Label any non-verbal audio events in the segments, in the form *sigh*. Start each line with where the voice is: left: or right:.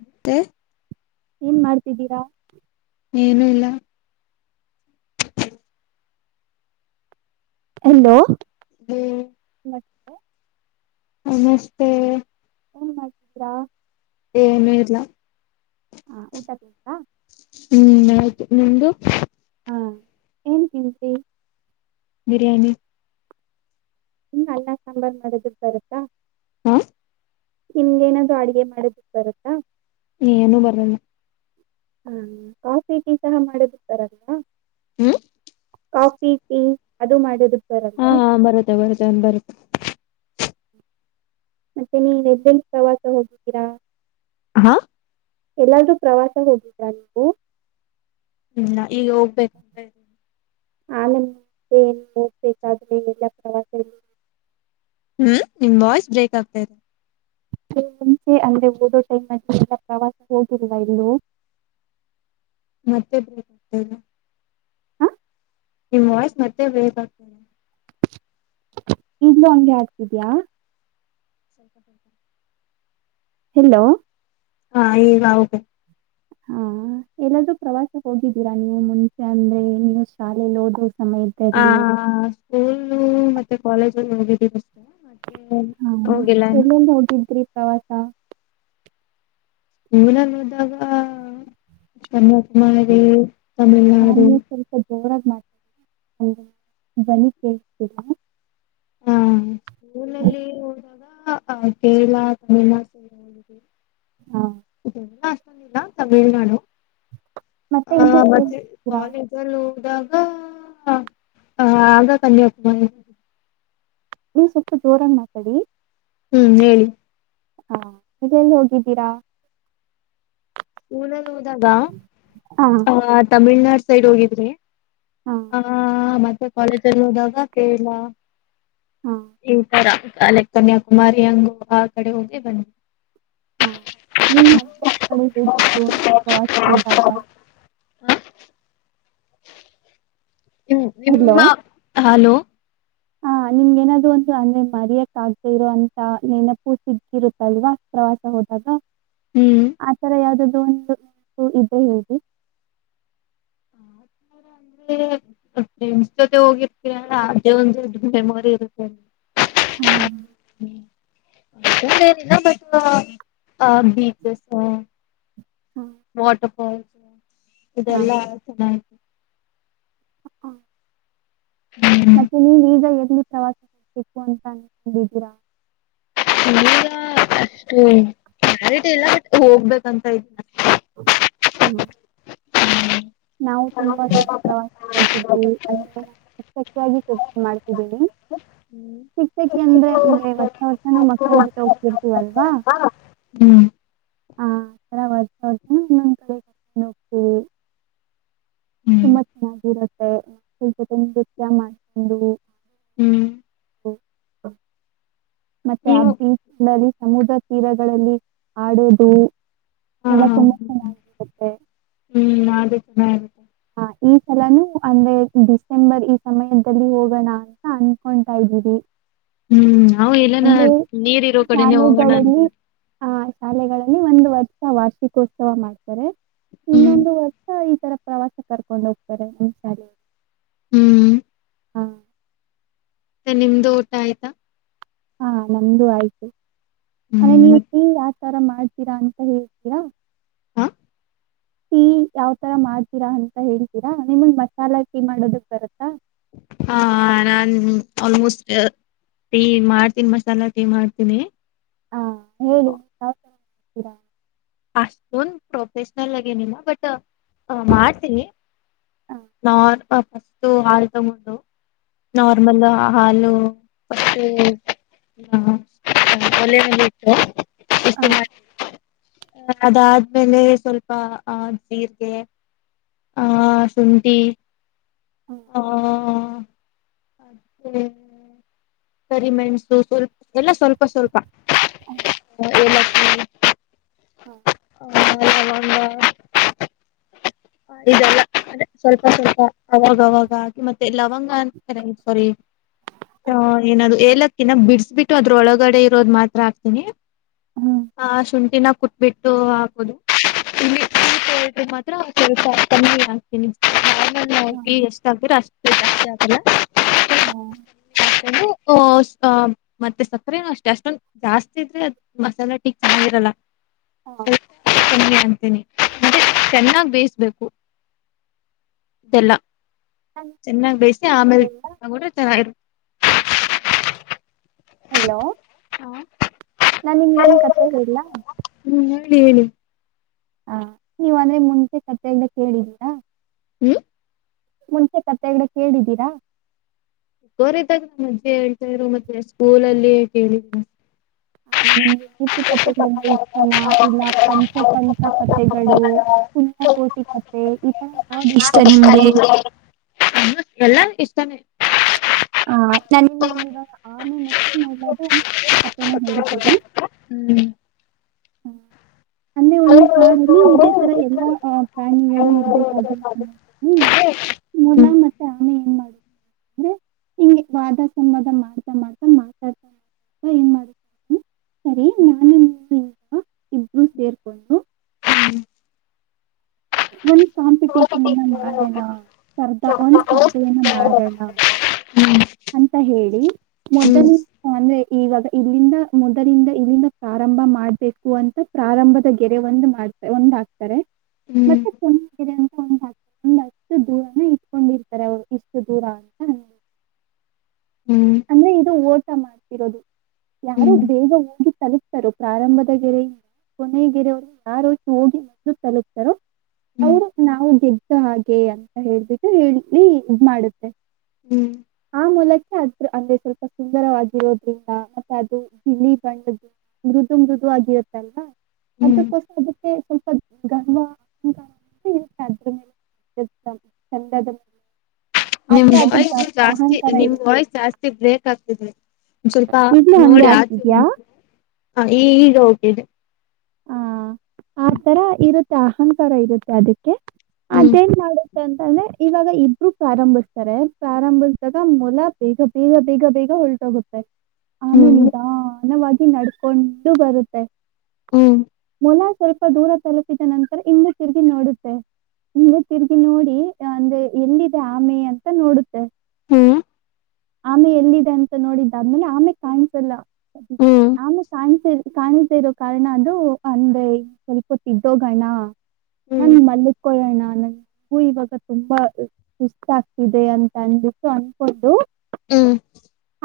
left: ಮತ್ತೆ
right: ಏನ್ ಮಾಡ್ತಿದ್ದೀರಾ.
left: ಏನೂ ಇಲ್ಲ. ಹ್ಮ ಹ
right: ಮತ್ತೆ
left: ನಮಸ್ತೆ
right: ಏನ್ ಮಾಡ್ತಿದ್ದೀರಾ.
left: ಏನು ಇಲ್ಲ
right: ಹ ಊಟ ತಿಂದ್ರಾ
left: ಹ್ಮ್ ಆಯ್ತು ನಿಮ್ದು
right: ಹಾ ಏನ್ ತಿಂದ್ರಿ
left: ಬಿರಿಯಾನಿ
right: ನಿಮಗೆ ಅನ್ನ ಸಾಂಬಾರು ಮಾಡೋದು ಬರುತ್ತಾ.
left: ಹಾ
right: ನಿಮ್ಗೆ ಏನಾದ್ರೂ ಅಡುಗೆ ಮಾಡೋದಕ್ಕೆ ಬರುತ್ತಾ.
left: ಹ ಏನೂ ಬರಲಿಲ್ಲ
right: ಹ್ಮ್ ಕಾಫಿ ಟೀ ಸಹ ಮಾಡುದಕ್ಕೆ ಬರಲ್ವಾ
left: ಹ್ಮ್
right: ಕಾಫಿ ಟೀ ಅದು ಮಾಡುತ್ತಾರಲ್ಲ.
left: ಹಾ ಬರುತ್ತ ಬರತ್ತನ್ ಬರುತ್ತ.
right: ಮತ್ತೆ ನೀನ್ ಎಲ್ ಎಲ್ ಪ್ರವಾಸ ಹೋಗಿದ್ದೀರಾ.
left: ಹಾ-
right: ಎಲ್ಲಾದೂ ಪ್ರವಾಸ ಹೋಗಿದ್ದೀರಾ ನೀವು
left: ಹ್ಮ್ ಈಗ ಹೋಗ್ಬೇಕ.
right: ಆ ನ. ಏನ್ ಹೋಗ್ಬೇಕಾದ್ರೆ ಎಲ್ಲಾ ಪ್ರವಾಸ.
left: ಹ್ಮ್ ನಿಮ್ ವಾಯ್ಸ್ ಬ್ರೇಕಕ್ಗ್ತ ಇದೆ.
right: ಮುಂಚೆ ಅಂದ್ರೆ ಓದೋ ಟೈಮ್ ಅ ಪ್ರವಾಸ ಹೋಗಿಲ್ವಾ ಇಲ್ಲೂ.
left: ಮತ್ತೆ *inaudible*
right: ಹ
left: ನಿಮ್ ವಾಯ್ಸ್ ಮತ್ತೆ ಬ್ರೇಕ್ ಆಗ್ತದೆ.
right: ಈಗ್ಲು ಹಂಗೆ ಆಗ್ತಿದ್ಯಾಾ.
left: ಸ್ವಲ್ಪ ಸ್ವಲ್ಪ.
right: ಹಲೋ.
left: ಹಾ ಈಗ ಓಕ್.
right: ಹಾ ಎಲ್ಲಾದೂ ಪ್ರವಾಸ ಹೋಗಿದ್ದೀರಾ ನೀವು ಮುಂಚೆ ಅಂದ್ರೆ ನೀವು ಶಾಲೇಯಲ್ಲಿ ಓದ್ರ ಸಮಯ.
left: ಆ ಸ್ಕೂಲ್ ಮತ್ತೆ ಕಾಲೇಜಲ್ಲಿ ಹೋಗಿದ್ದೀ ಬಸ್.
right: ಹ ಎಲ್ಲಿನ್ ಹೋಗಿದ್ರಿ ಪ್ರವಾಸ.
left: ಸ್ಕೂಲ್ನಲ್ಲಿ ಹೋದಾಗ ಕನ್ಯಕುಮಾರಿ.
right: ನಾನು ಸ್ವಲ್ಪ ಜೋರಾಗಿ ಮಾಡ್ತೀ *inaudible* ಒ ಧ್ವನಿ ಕೇಳ್ತಿಲ್ಲ.
left: ಹ ಸ್ಕೂಲಲ್ಲಿ ಹೋದಾಗ ಆ ಕೇರಳ ತಮಿಳ್ ನಾಡು ಸೈಡ್ ಹೋಗಿದ್ವಿ.
right: ಹಾ.
left: ಎಲ್ಲ ಅಷ್ಟಿಲ್ಲಾ ತಮಿಳ್ನಾಡು.
right: ಮತ್ತೆ ಇಲ್ಲೇ
left: ಹ
right: ಎಲ್ಲೆಲ್ಲಿ
left: ಮತ್ತೆ
right: ಹೋಗಿದ್ದೀರಾ
left: ಕಾಲೇಜ್. ಲ್ಲ ಹೋದಾಗ ಆಗ ಕನ್ಯಕುಮಾರಿ.
right: ನೀವ್ ಸ್ವಲ್ಪ ಜೋರಾಗಿ ಮಾತಾಡಿ.
left: ಹ್ಮ್ ಹೇಳಿ.
right: ಹಾ ಇಲ್ಲೆಲ್ಲಿ ಹೋಗಿದ್ದೀರಾ.
left: ಸ್ಕೂಲ್ ಅಲ್ಲಿ ಹೋದಾಗ
right: ಹಾ
left: ಆ ತಮಿಳ್ನಾಡ್ ಸೈಡ್ ಹೋಗಿದ್ರಿ.
right: ಹಾ
left: ಹ ಮತ್ತೆ ಕಾಲೇಜಲ್ಲಿ ಹೋದಾಗ ಕೇರಳ.
right: ಹಾ
left: ಈ ಸರಕ್ ಕನ್ಯಾಕುಮಾರಿ ಹಂಗು ಆ ಕಡೆ ಹೋಗೇ ಬನ್ನಿ.
right: ಹಾ *inaudible* ಹೇಗಿತ್ತು ಪ್ರವಾಸ ಹೋದಾಗ.
left: ಹಾ
right: ಹಲೋ
left: ನಿಮ್ಮ ಹಲೋ.
right: ಹಾ ನಿಮಗೇನಾದ್ರೂ ಒಂತ ಅಂದ್ರೆ ಮರಿಯಕ್ ಆದೆ ಇರೋ ಅಂತ ನೆನಪು ಸಿಗ್ಗಿರುತ್ತಲ್ವಾ. ಪ್ರವಾಸ ಹೋದಾಗ
left: ಹ್ಮ್
right: ಆತರ ಯಾವ್ದ್ದು ಒಂದು ಇದ್ದೇ ಹೇಳಿ. *unintelligible*
left: ಫ್ರೆಂಡ್ಸ್ ಜೊತೆ ಹೋಗಿರ್ತ ಅದೇ ಒಂದ್ ದೊಡ್ಡ ಮೆಮೊರಿ ಇರುತ್ತೆ.
right: ಹ್ಮ್.
left: ಹ್ಮ- ಅಂಥದ್ದೇನಿಲ್ಲ ಬಟ್ ಬೀಚಸ್.
right: ಹಾ-
left: ವಾಟರ್ಫಾಲ್ಸ್
right: ಹಾ.
left: ಇದೆಲ್ಲಾ ಚೆನ್ನಾಗಿ.
right: ಹ ಹ-
left: ಹ್ಮ್್ಮ-
right: ನೀವು ಈಗ ಎಗ್ಲಿ ಪ್ರವಾಸ ಮಾಡಬೇಕು ಅಂತ ಅಂದಿದ್ದೀರಾ.
left: ಈಗ ಅಷ್ಟು ಕ್ಲಾರಿಟಿ ಇಲ್ಲ ಬಟ್ ಹೋಗ್ಬೇಕಂತ ಇದೀವಿ.
right: ಹ್ಮ್. ನಾವು ತುಂಬಾ ಸಲೇ ಪ್ರವಾಸಕ್ಕೆ ಹೋಗಿದ್ದೀವಿ ಅಂದ್ರೆ *unintelligible* ಮಾಡ್ತಿದ್ದೀನಿ.
left: ಹ್ಮ್
right: ಶಿಕ್ಷಕಿ ಅಂದ್ರೆ ಅಂದ್ರೆ ವರ್ಷ ವರ್ಷನೂ ಮಕ್ಕಳ ಜೊತೆ ಹೋಗ್ತಿರ್ತೀವಲ್ವಾ.
left: ಹ್ಮ್
right: *unintelligible*
left: ಹ್ಮ್
right: ತುಂಬಾ ಚೆನ್ನಾಗಿರುತ್ತೆ ಮಕ್ಕಳ್ ಜೊತೆ ನೃತ್ಯ ಮಾಡ್ಕೊಂಡು.
left: ಹ್ಮ್.
right: ಮತ್ತೆ ಆ
left: ನೀವು
right: ಬೀಚ್ನಲ್ಲಿ ಸಮುದ್ರ ತೀರಗಳಲ್ಲಿ ಆಡೋದು. ಎಲ್ಲ ತುಂಬಾ ಚೆನ್ನಾಗಿರುತ್ತೆ
left: *unintelligible*
right: ಹ ಈ ಸಲನು ಅಂದ್ರೆ ಡಿಸೆಂಬರ್ ಈ ಸಮಯದಲ್ಲಿ ಹೋಗೋಣ. ಅಂತ ಅನ್ಕೊತಾ ಇದೀರಿ.
left: ಹ್ಮ್ ನವು ಎಲ್ಲನ ನೀರ್ ಇರೋ ಕಡೆನೆೇ ಹೋಗೋಣ ಅಂತ.
right: ಶಾಲೆಗಳಲ್ಲಿ ಆ ಶಾಲೆಗಳಲ್ಲಿ ಒಂದು ವರ್ಷ ವಾರ್ಷಿಕೋತ್ಸವ ಮಾಡ್ತಾರೆ.
left: ಹ್ಮ್
right: ಇನ್ನೊಂದು ವರ್ ರ್ಷ ಈ ತರ ಪ್ರವಾಸ ಕರ್ಕೊಂಡು ಹೋಗ್ತಾರೆ. ಒಂದ್ಸರಿ
left: ಹ್ಮ್ ಮತ್ತೆ ನಿಮ್ದು ಊಟ ಆಯ್ತಾ.
right: ಹಾ ನಮ್ದು ಆಯ್ತು ಅಂದೆ
left: ಹ್ಮ್
right: ನೀವು
left: ಮತ್
right: ಯಾವ್ತರ ಮಾಡ್ತೀರಾ ಅಂತ ಹೇಳ್ತೀರಾ.
left: ಹ
right: ಟೀ ಯಾವ್ ತರ ಮಾಡ್ತೀರಾ ಅಂತ ಹೇಳ್ತೀರಾ ನಿಮಗ್ ಮಸಾಲಾ ಟೀ ಮಾಡೋದಕ್ ಬರುತ್ತಾ.
left: ಹಾ ನಾನ್ ಆಲ್ಮೋಸ್ಟ್ ಟೀ ಮಾಡ್ತೀನಿ ಮಸಾಲಾ ಟೀ ಮಾಡ್ತೀನಿ.
right: ಆ, ಹೇಳಿ. ಯಾವ ತರ ಮಾಡ್ತೀರಾ
left: ಅಷ್ಟೊಂದ್ ಪ್ರೊಫೆೇಶನಲ್ ಆಗಿ ಏನಿಲ್ಲಾ. ಬಟ್ ಹ ಮಾಡ್ತೀನಿ
right: ಹಾ
left: ನಾರ್ ಫಸ್ಟು ಹಾಲ್ ತಗೊಂಡು.
right: ಹಾ
left: ನಾರ್ಮಲ್. ಹಾಲು ಮತ್ತೆ ಓಲೆ ಮೇಲೆ ಇಟ್ಟು. ಬಿಸಿ
right: ಹಾ.
left: ಮಾಡಿ ಅದಾದ್ಮೇಲೆ ಸ್ವಲ್ಪ ಆ ಜೀರ್ಗೆ. ಆ ಶುಂಠಿ. ಹಾ ಮತ್ತೆ, ಕರಿಮೆಣಸು ಸ್ವಲ್ಪ ಎಲ್ಲ ಸ್ವಲ್ಪ ಸ್ವಲ್ಪ ಏಲಕ್ಕಿ.
right: ಹಾ
left: ಹಾ ಲವಂಗಾ.
right: *inaudible*
left: ಇದೆಲ್ಲ. ಸ್ವಲ್ಪ ಸ್ವಲ್ಪ ಅವಾಗವಾಗ ಮತ್ತೆ ಲವಂಗ ಅಂತ ಸ್ವಾರಿ. ಹೂ
right: ಹ್ಮ್
left: ಏನದು ಏಲಕ್ಕಿನ ಬಿಡಿಸಬಿಟ್ಟು ಅದ್ರ್ ಒಳಗಡೆ ಇರೋದು ಮಾತ್ರ ಹಾಕ್ತೀನಿ. ಹಾ ಶುಂಠಿನಾ ಕುಟ್ ಬಿಟ್ಟು ಹಾಕೊದು. ಇಲ್ಲಿ ಟೀ ಪೌಡರ್ರಗಿ ಮಾತ್ರ ಸ್ವಲ್ಪ ಕಮ್ಮಿ ಹಾಕ್ *inaudible* ಹೋಗಿ
right: ಹ್ಮ್
left: ಎಷ್ಟ ಹಾಕ್ತಿರಾ ಅಷ್ಟು ಜಾಸ್ತಿ ಅಂತಲಾ.
right: ಹ್ಮ್
left: *inaudible* ಓಸ್ ಮತ್ತೆ ಸಕ್ಕರೆನ ಅಷ್ಟೆ ಅಷ್ಟೊಂದ ಜಾಸ್ತಿ ಇದ್ರೆ ಮಸಾಲೆ ಟೀ ಚೆನ್ನಾಗ್ ಇರಲ್ಲ. *inaudible* ತಿನಿ ಮತ್ತೆ ಚೆನ್ನಾಗ್ ಬೇಯಿಸ್ಬೇಕು ಎಲ್ಲ. ಚೆನ್ನಾಗ್ ಬೇಯ್ಸಿ ಆಮೇಲೆ ತಗೊಂಡ್ರೆ ಚೆನ್ನ *unintelligible*
right: ಹಲೋ ನಾನ್ ನಿನ್ಗ್ ಒಂದ್ ಕತೆ ಹೇಳ್ಲಾ.
left: ಹುಂ ಹುಂ ಮುಂದ್ ಹೇಳಿ.
right: ಹಾ ನೀವ್ ಅಂದ್ರೆ ಮುಂಚೆ ಕತೆ ಎಲ್ಲ ಕೇಳಿದಿರಾ.
left: ಹ್ಮ್.
right: ಮುಂಚೆ ಕತೆ ಎಲ್ಲ ಕೇಳಿದ್ದೀರಾ?
left: ಬೋರ್ ಇದ್ದಾಗ ನಮ್ ಆಜ್ಜಿ ಹೇಳ್ತಾಯಿದ್ರು ಮತ್ತೆ ಸ್ಕೂಲ ಅಲ್ಲಿ ಕೇಳಿದೆ.
right: ಹ. *inaudible* ಹಾ ನಿಮ್ಗೆ ನೀತಿ ಕತೆಗಳು ಆದ್ರೆ ಇಷ್ಟನಾ ಇಲ್ಲ ಪಂಚ ತಂತ್ರ ಕಥೆಗಳು *unintelligible* ಪುಣ್ಯ ಕೋಟಿ ಕತೆ ಈ ತರ ಯಾವ್ದ್ ಇಷ್ಟ ನಿಮ್ಗೆ.
left: *unintelligible* ಹ ಎಲ್ಲನು ಇಷ್ಟಾನೇ.
right: ಹ ನನ್ನಿಂಗೊಂದು ಇವಾಗ. ಆಮೆ ಮತ್ತು ಮೊಲದ ಕಥೆನಾ ಹೇಳಿದೀವಿ.
left: ಹ್ಮ್
right: *unintelligible* *unintelligible* ಒನ್
left: ಹ್ಮ್
right: ಕಾಡಲ್ಲಿ ಇದೇ
left: ಹ್ಮ್
right: ತರ ಎಲ್ಲಾ ಹ ಪ್ರಾಣಿಗಳು ಇರ್ಬೇಕಾಗಿತ್ತು
left: *inaudible*
right: ಮೊಲ ಮತ್ತೆ ಆಮೆ ಏನ್ ಮಾಡುದ್. ಇಂಗೆ ವಾದ ಸಂವಾದ ಮಾಡ್ತಾ ಮಾಡ್ತಾ ಮಾತಾಡ್ತಾ ಏನ್ ಮಾಡ್ ಹ್ಮ ಸರಿ ನಾನು ನಿವೂ ಸೇರ್ ಕೊಂಡು
left: ಹ್ಮ್ *unintelligible* *inaudible*
right: ಮಾಡಾಣ ಸ್ಪರ್ಧಾ ಒಂದ್ ಸ್ಪರ್ಧೆಯನ್ನ ಮಾಡಣ. ಅಂತ ಹೇಳಿ ಮೊದಲಿನ್ ಅಂದ್ರೆ ಇವಾಗ್ ಇಲ್ಲಿಂದ ಮೊದಲಿಂದ ಇಲ್ಲಿಂದ ಪ್ರಾರಂಭ ಮಾಡ್ ಬೇಕು ಅಂತ ಪ್ರಾರಂಭದ ಗೆರೆ ಒಂದ್ ಮಾಡು ಒಂದ್ ಹಾಕ್ತಾರೆ. *unintelligible* *unintelligible* ಅಷ್ಟು ದೂರ ಇಟ್ಕೊಂಡ್. ಇರ್ತಾರೆ ಅವರು ಇಷ್ಟು ದೂರ ಅಂತ. ಅಂದ್ರೆ ಇದು ಓಟ ಮಾಡ್ತಿರೋದು ಯಾರು
left: ಹ್ಮ್
right: ಬೇಗ ಹೋಗಿ ತಲುಪ್ ತರೋ ಪ್ರಾರಂಭದ ಗೆರೆ ಇಂದ ಕೊನೆಗೆರೆವರ್ಗು ಯಾರು ಹೋಗಿ ಮೊದ್ಲು ತಲುಪ್ ತ್ತರೋ
left: ಹ್ಮ್ ಹ್ಮ್
right: ಅವರು ನಾವು ಗೆದ್ದಾ ಹಾಗೆ ಅಂತ ಹೇಳ್ಬಿಟ್ಟು ಹೇಳಿ ಇದ್ ಮಾಡುತ್ತೆ.
left: ಹ್ಮ್
right: ಆ ಮೊಲಕ್ಕೆ ಅದ್ರ್ ಅಂದ್ರೆ ಸ್ವಲ್ಪ ಸುಂದರವಾಗಿರೋದ್ರಿಂದ ಮತ್ತೆ ಅದು ಬಿಳಿ ಬಣ್ಣುದ್ ಮೃದು ಮೃದು ಆಗಿರುತ್ತೆ ಅಲ್ವಾ
left: ಹ್ಮ್
right: ಅದಕ್ಕೋಸ್ ಅದಕ್ಕೆ ಸ್ವಲ್ಪ ಗರ್ವ *unintelligible* ಇರುತ್ತೆ ಅದಕೆ *unintelligible* ಕಂಡದರೂ.
left: ನಿಮ್ ವಾಯ್ಸ್ ಜಾಸ್ತಿ
right: ಅಹಂಕಾರ
left: ನಿಮ್
right: ಇರುತ್ತೆ
left: ವಾಯ್ಸ್ ಜಾಸ್ತಿ ಬ್ರೇಕ್ ಆಗತ್ತಿದೆ. ಒನ್ ಸ್ವಲ್ಪ
right: ಈಗಲೂ
left: ನೋಡ್
right: ಹಂಗೆ
left: ಅಚೆ
right: ಆಗ್ತಿದ್ಯಾ
left: ಬನ್ನಿ ಈ ಈ ಈಗ್ ಓಕೆನೆ
right: ಆ ಆ ತರ ಇರುತ್ತೆ ಅಹಂಕಾರ ಇರುತ್ತೆ ಅದಕ್ಕೆ
left: ಹ್ಮ್
right: ಅದೇನ್ ಮಾಡ್ *unintelligible* ತಂದ್ರೆ ಇವಾಗ ಇಬ್ರು ಪ್ರಾರಂಬಿಸ್ತಾರೆ ಪ್ರಾರಂಬುಸ್ಸುದಾಗ ಮೊಲ ಬೇಗ. ಬೇಗ ಬೇಗ ಬೇಗ ಹೊಲ್ಟೊಗುತ್ತೆ. ಆಮೆ
left: ಹ್ಮ್
right: ನಿಧಾನಾವಾಗಿ ನಡ್ ಕೊಂಡು ಬರುತ್ತೆ.
left: ಹ್ಮ್
right: ಮೊಲ ಸ್ವಲ್ಪ ದೂರ ತಲುಪಿದ ನಂತರ ಇಂದೆ ತಿರುಗಿ ನೋಡುತ್ತೆ. ಇಂದೇ ತಿರುಗಿ ನೋಡಿ ಅಂದ್ರೆ ಎಲ್ಲಿದೆ ಆಮೆ ಅಂತ ನೋಡುತ್ತೆ
left: ಹ್ಮ್
right: ಆಮೆ ಎಲ್ಲಿದೆ ಅಂತ ನೋಡಿದ್ದಾದ್ಮೇಲೆ ಆಮೆ ಕಾಣ್ಸಲ್ಲ
left: ಹ್ಮ್ ಹ್ಮ್ ಹ್ಮ್
right: ಆಮೆ ಕಾಣ್ಸ ಕಾಣಿಸದ ಇರೋ ಕಾರಣ ಅ *unintelligible* ಅಂದೆ ಸ್ವಲ್ಪ ಹೊತ್ತು ಇದ್ದು ಹೋಗೋಣ ನನ್ ಮಲ್ಲಕೊಳ್ಳೋಣ ನನ್ ನಾವು ಇವಾಗ ತುಂಬಾ ಸುಸ್ತ ಆಗುತ್ತಿದೆ ಅಂತ ಅನ್ಬಿಟ್ಟು ಅನ್ಕೊಂಡು
left: ಹ್ಮ್-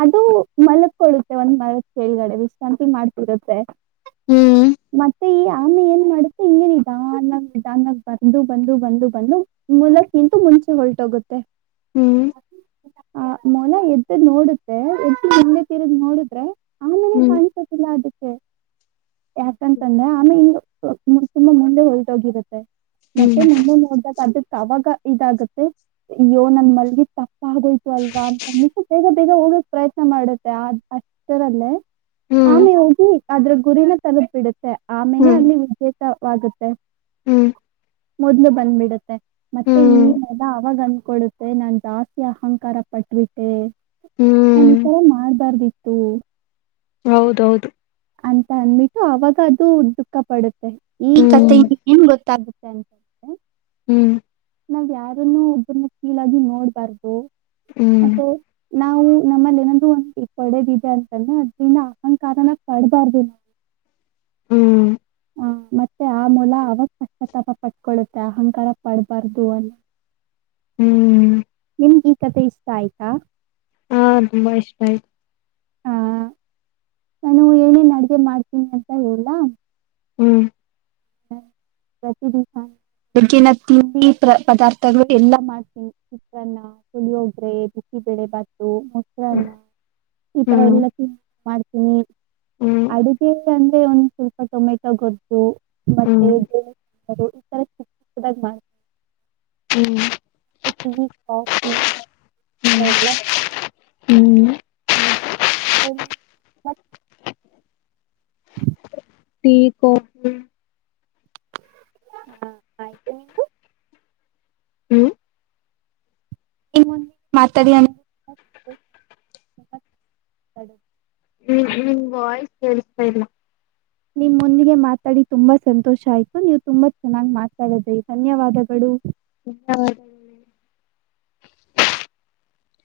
right: ಅದು ಮಲ್ಕೊಳ್ಳುತ್ತೆ ಒಂದ್ ಮರಕ್ ಕೆಳಗಡೆ ವಿಶ್ರಾಂತಿ ಮಾಡ್ತಿರುತ್ತೆ.
left: ಹ್ಮ್-
right: ಮತ್ತೆ ಈ ಆಮೆ ಏನ್ ಮಾಡುತ್ತೆ ಇಲ್ಲಿ ನಿಧಾನಕ್ ಬಂದು ಬಂದು ಬಂದು ಬಂದು. ಮುಲಕ್ ಇಂತೂ ಮುಂಚೆ ಹೊಲ್ಟೋಗುತ್ತೆ.
left: ಹ್ಮ್-
right: ಆ ಮೊಲ ಎದ್ದ್ ನೋಡುತ್ತೆ ಎದ ಹಿಂದೆ ತಿರುಗಿ ನೋಡಿದ್ರೆ ಆ.
left: ಹ್ಮ್-
right: ಲ್ಲ ಅದಕ್ಕೆ. ಂತಂದ್ರೆ ಆಮೇ ಇನ್ನು ತುಂಬಾ ಮುಂದೆ ಹೊಳಟೋಗಿರುತ್ತೆ. ಮತ್ತೆ
left: ಹ್ಮ್
right: ಮೊನ್ನೆ ನೋಡ್ದಕ್ ಅದಕ್ಕೆ ಅವಾಗ ಇದಾಗತ್ತೆ. ಅಯ್ಯೋ ನನ್ ಮಲ್ಗ ತಪ್ಪ ಆಗೋಯ್ತು ಅಲ್ವಾ ಅಂತ ಬೇಗ ಬೇಗ ಹೋಗಕ್ ಪ್ರಯತ್ನ ಮಾಡುತ್ತೆ ಅಷ್ಟ. ಲ್ಲೇ
left: ಹ್ಮ್
right: ಆಮೇ ಹೋಗಿ ಅದ್ರ ಗುರಿನ ತಲುಪಿಡುತ್ತೆ ಆಮೇನೇ
left: ಹ್ಮ್
right: ಅಲ್ಲಿಿದ್ಯ. ಆಗುತ್ತೆ
left: ಹ್ಮ್
right: ಮೊದ್ಲು ಬಂದ್ಬಿಡುತ್ತೆ. ಮತ್ತೆ ಈ
left: ಹ್ಮ್
right: ಮೊಲ ಅವಾಗ ಅಂದ್ಕೊಡುತ್ತೆ ನಾನ್ ಜಾಸ್ತಿ ಅಹಂಕಾರ ಪಟ್ಬಿಟ್ಟೆ. ನಾನ
left: ಹ್ಮ್
right: ಈಥರ ಮಾಡ್ಬಾರ್ದಿತ್ತು.
left: ಹೌದೌದು.
right: ಅಂತ ಅಂದ್ಬಿಟ್ಟು ಅವಾಗ ಅದು ದುಃಖ ಪಡುತ್ತೆ ಈ ಕಥೆ.
left: ಹ್ಮ್
right: ನಿಮ್ ಗೊತ್ತಾಗುತ್ತೆ ಅಂತ.
left: ಹ್ಮ್-
right: ನಾವ್ ಯಾರನ್ನು ಒಬ್ಬರನ್ನ ಕೀಲಾಗಿ ನೋಡ್ಬಾರ್ದು
left: ಹ್ಮ್
right: ಮತ್ತೆ. ನಾವು ನಮ್ಮಲ್ಲಿ ಏನಂದೂ ಒಂದು ಪಡೆದಿದೆ ಅಂತಂದ್ರೆ ಅದ್ರಂದ ಅಹಂಕಾರನಾಗ ಪಡ್ಬಾರ್ದು.
left: ಹ್ಮ್-
right: ಹಾ ಮತ್ತೆ ಆ ಮೂಲ ಅವಾಗ ಪಶ್ಚಾತ್ತಾಪ ಪಡ್ಕೊಳ್ಳುತ್ತೆ ಅಹಂಕಾರ ಪಡ್ಬಾರ್ದು ಅಂತ. *inaudible*
left: ಹ್ಮ್-
right: ನಿಮಗ ಈ ಕಥೆ ಇಷ್ಟ ಆಯ್ತಾ.
left: ಹಾ ತುಂಬಾ ಇಷ್ಟ ಆಯ್ತು.
right: ಆ ನಾನು ಏನೇನ್ ಅಡಗೆ ಮಾಡ್ತೀನಿ ಅಂತ ಹೇಳ.
left: ಹ್ಮ್-
right: ಪ್ರತಿ ದಿಸಾ. ಬೆಗ್ಗಿನ ತಿಂಡಿ ಪದಾರ್ಥಗಳು ಎಲ್ಲಾ ಮಾಡ್ತೀನಿ. ಚಿತ್ರಾನ್ನ ಪೀಳಿವಿಗ್ರಿ ಬಿಸಿ ಬೆಳೆ ಬಾತು ಮೊಸರನ್ನ. ಈ ತರ
left: ಹ್ಮ್
right: ಎಲ್ಲಕ್ಕ ಮಾಡ.
left: ಹ್ಮ್
right: ಅಡುಗೆ ಅಂದ್ರೆ ಒಂದ್ ಸ್ವಲ್ಪ ಟೊಮೆಟೊ ಗೊಜ್ಜು. ಮತ್ತೆ
left: ಹ್ಮ್
right: *inaudible* ಮಾಡ್ತಾರೆ.
left: ಹ್ಮ್-
right: ಿ ಕಾಫಿರ
left: ಹ್ಮ್
right: ಎಲ್ಲ
left: ಹ್ಮ್
right: ಹ ಮತ್ತ.
left: Tea coffee.
right: ಹಾ ಆಯ್ತು ನಿಮ್ದು.
left: ಹ್ಮ್-
right: *unintelligible* ಮಾತಾಡ್ಯನ.
left: ಹ್ಮ್ ನಿಮ್ ವಾಯ್ಸ್ ಕೇಳ್ತಾ ಇಲ್ಲ.
right: ನಿಮ್ಮೊಂದಿಗೆ ಮಾತಾಡಿ ತುಂಬಾ ಸಂತೋಷ ಆಯ್ತು ನೀವು ತುಂಬಾ ಚೆನ್ನಾಗಿ ಮಾತಾಡ್ರಿ ಧನ್ಯವಾದಗಳು.
left: *unintelligible*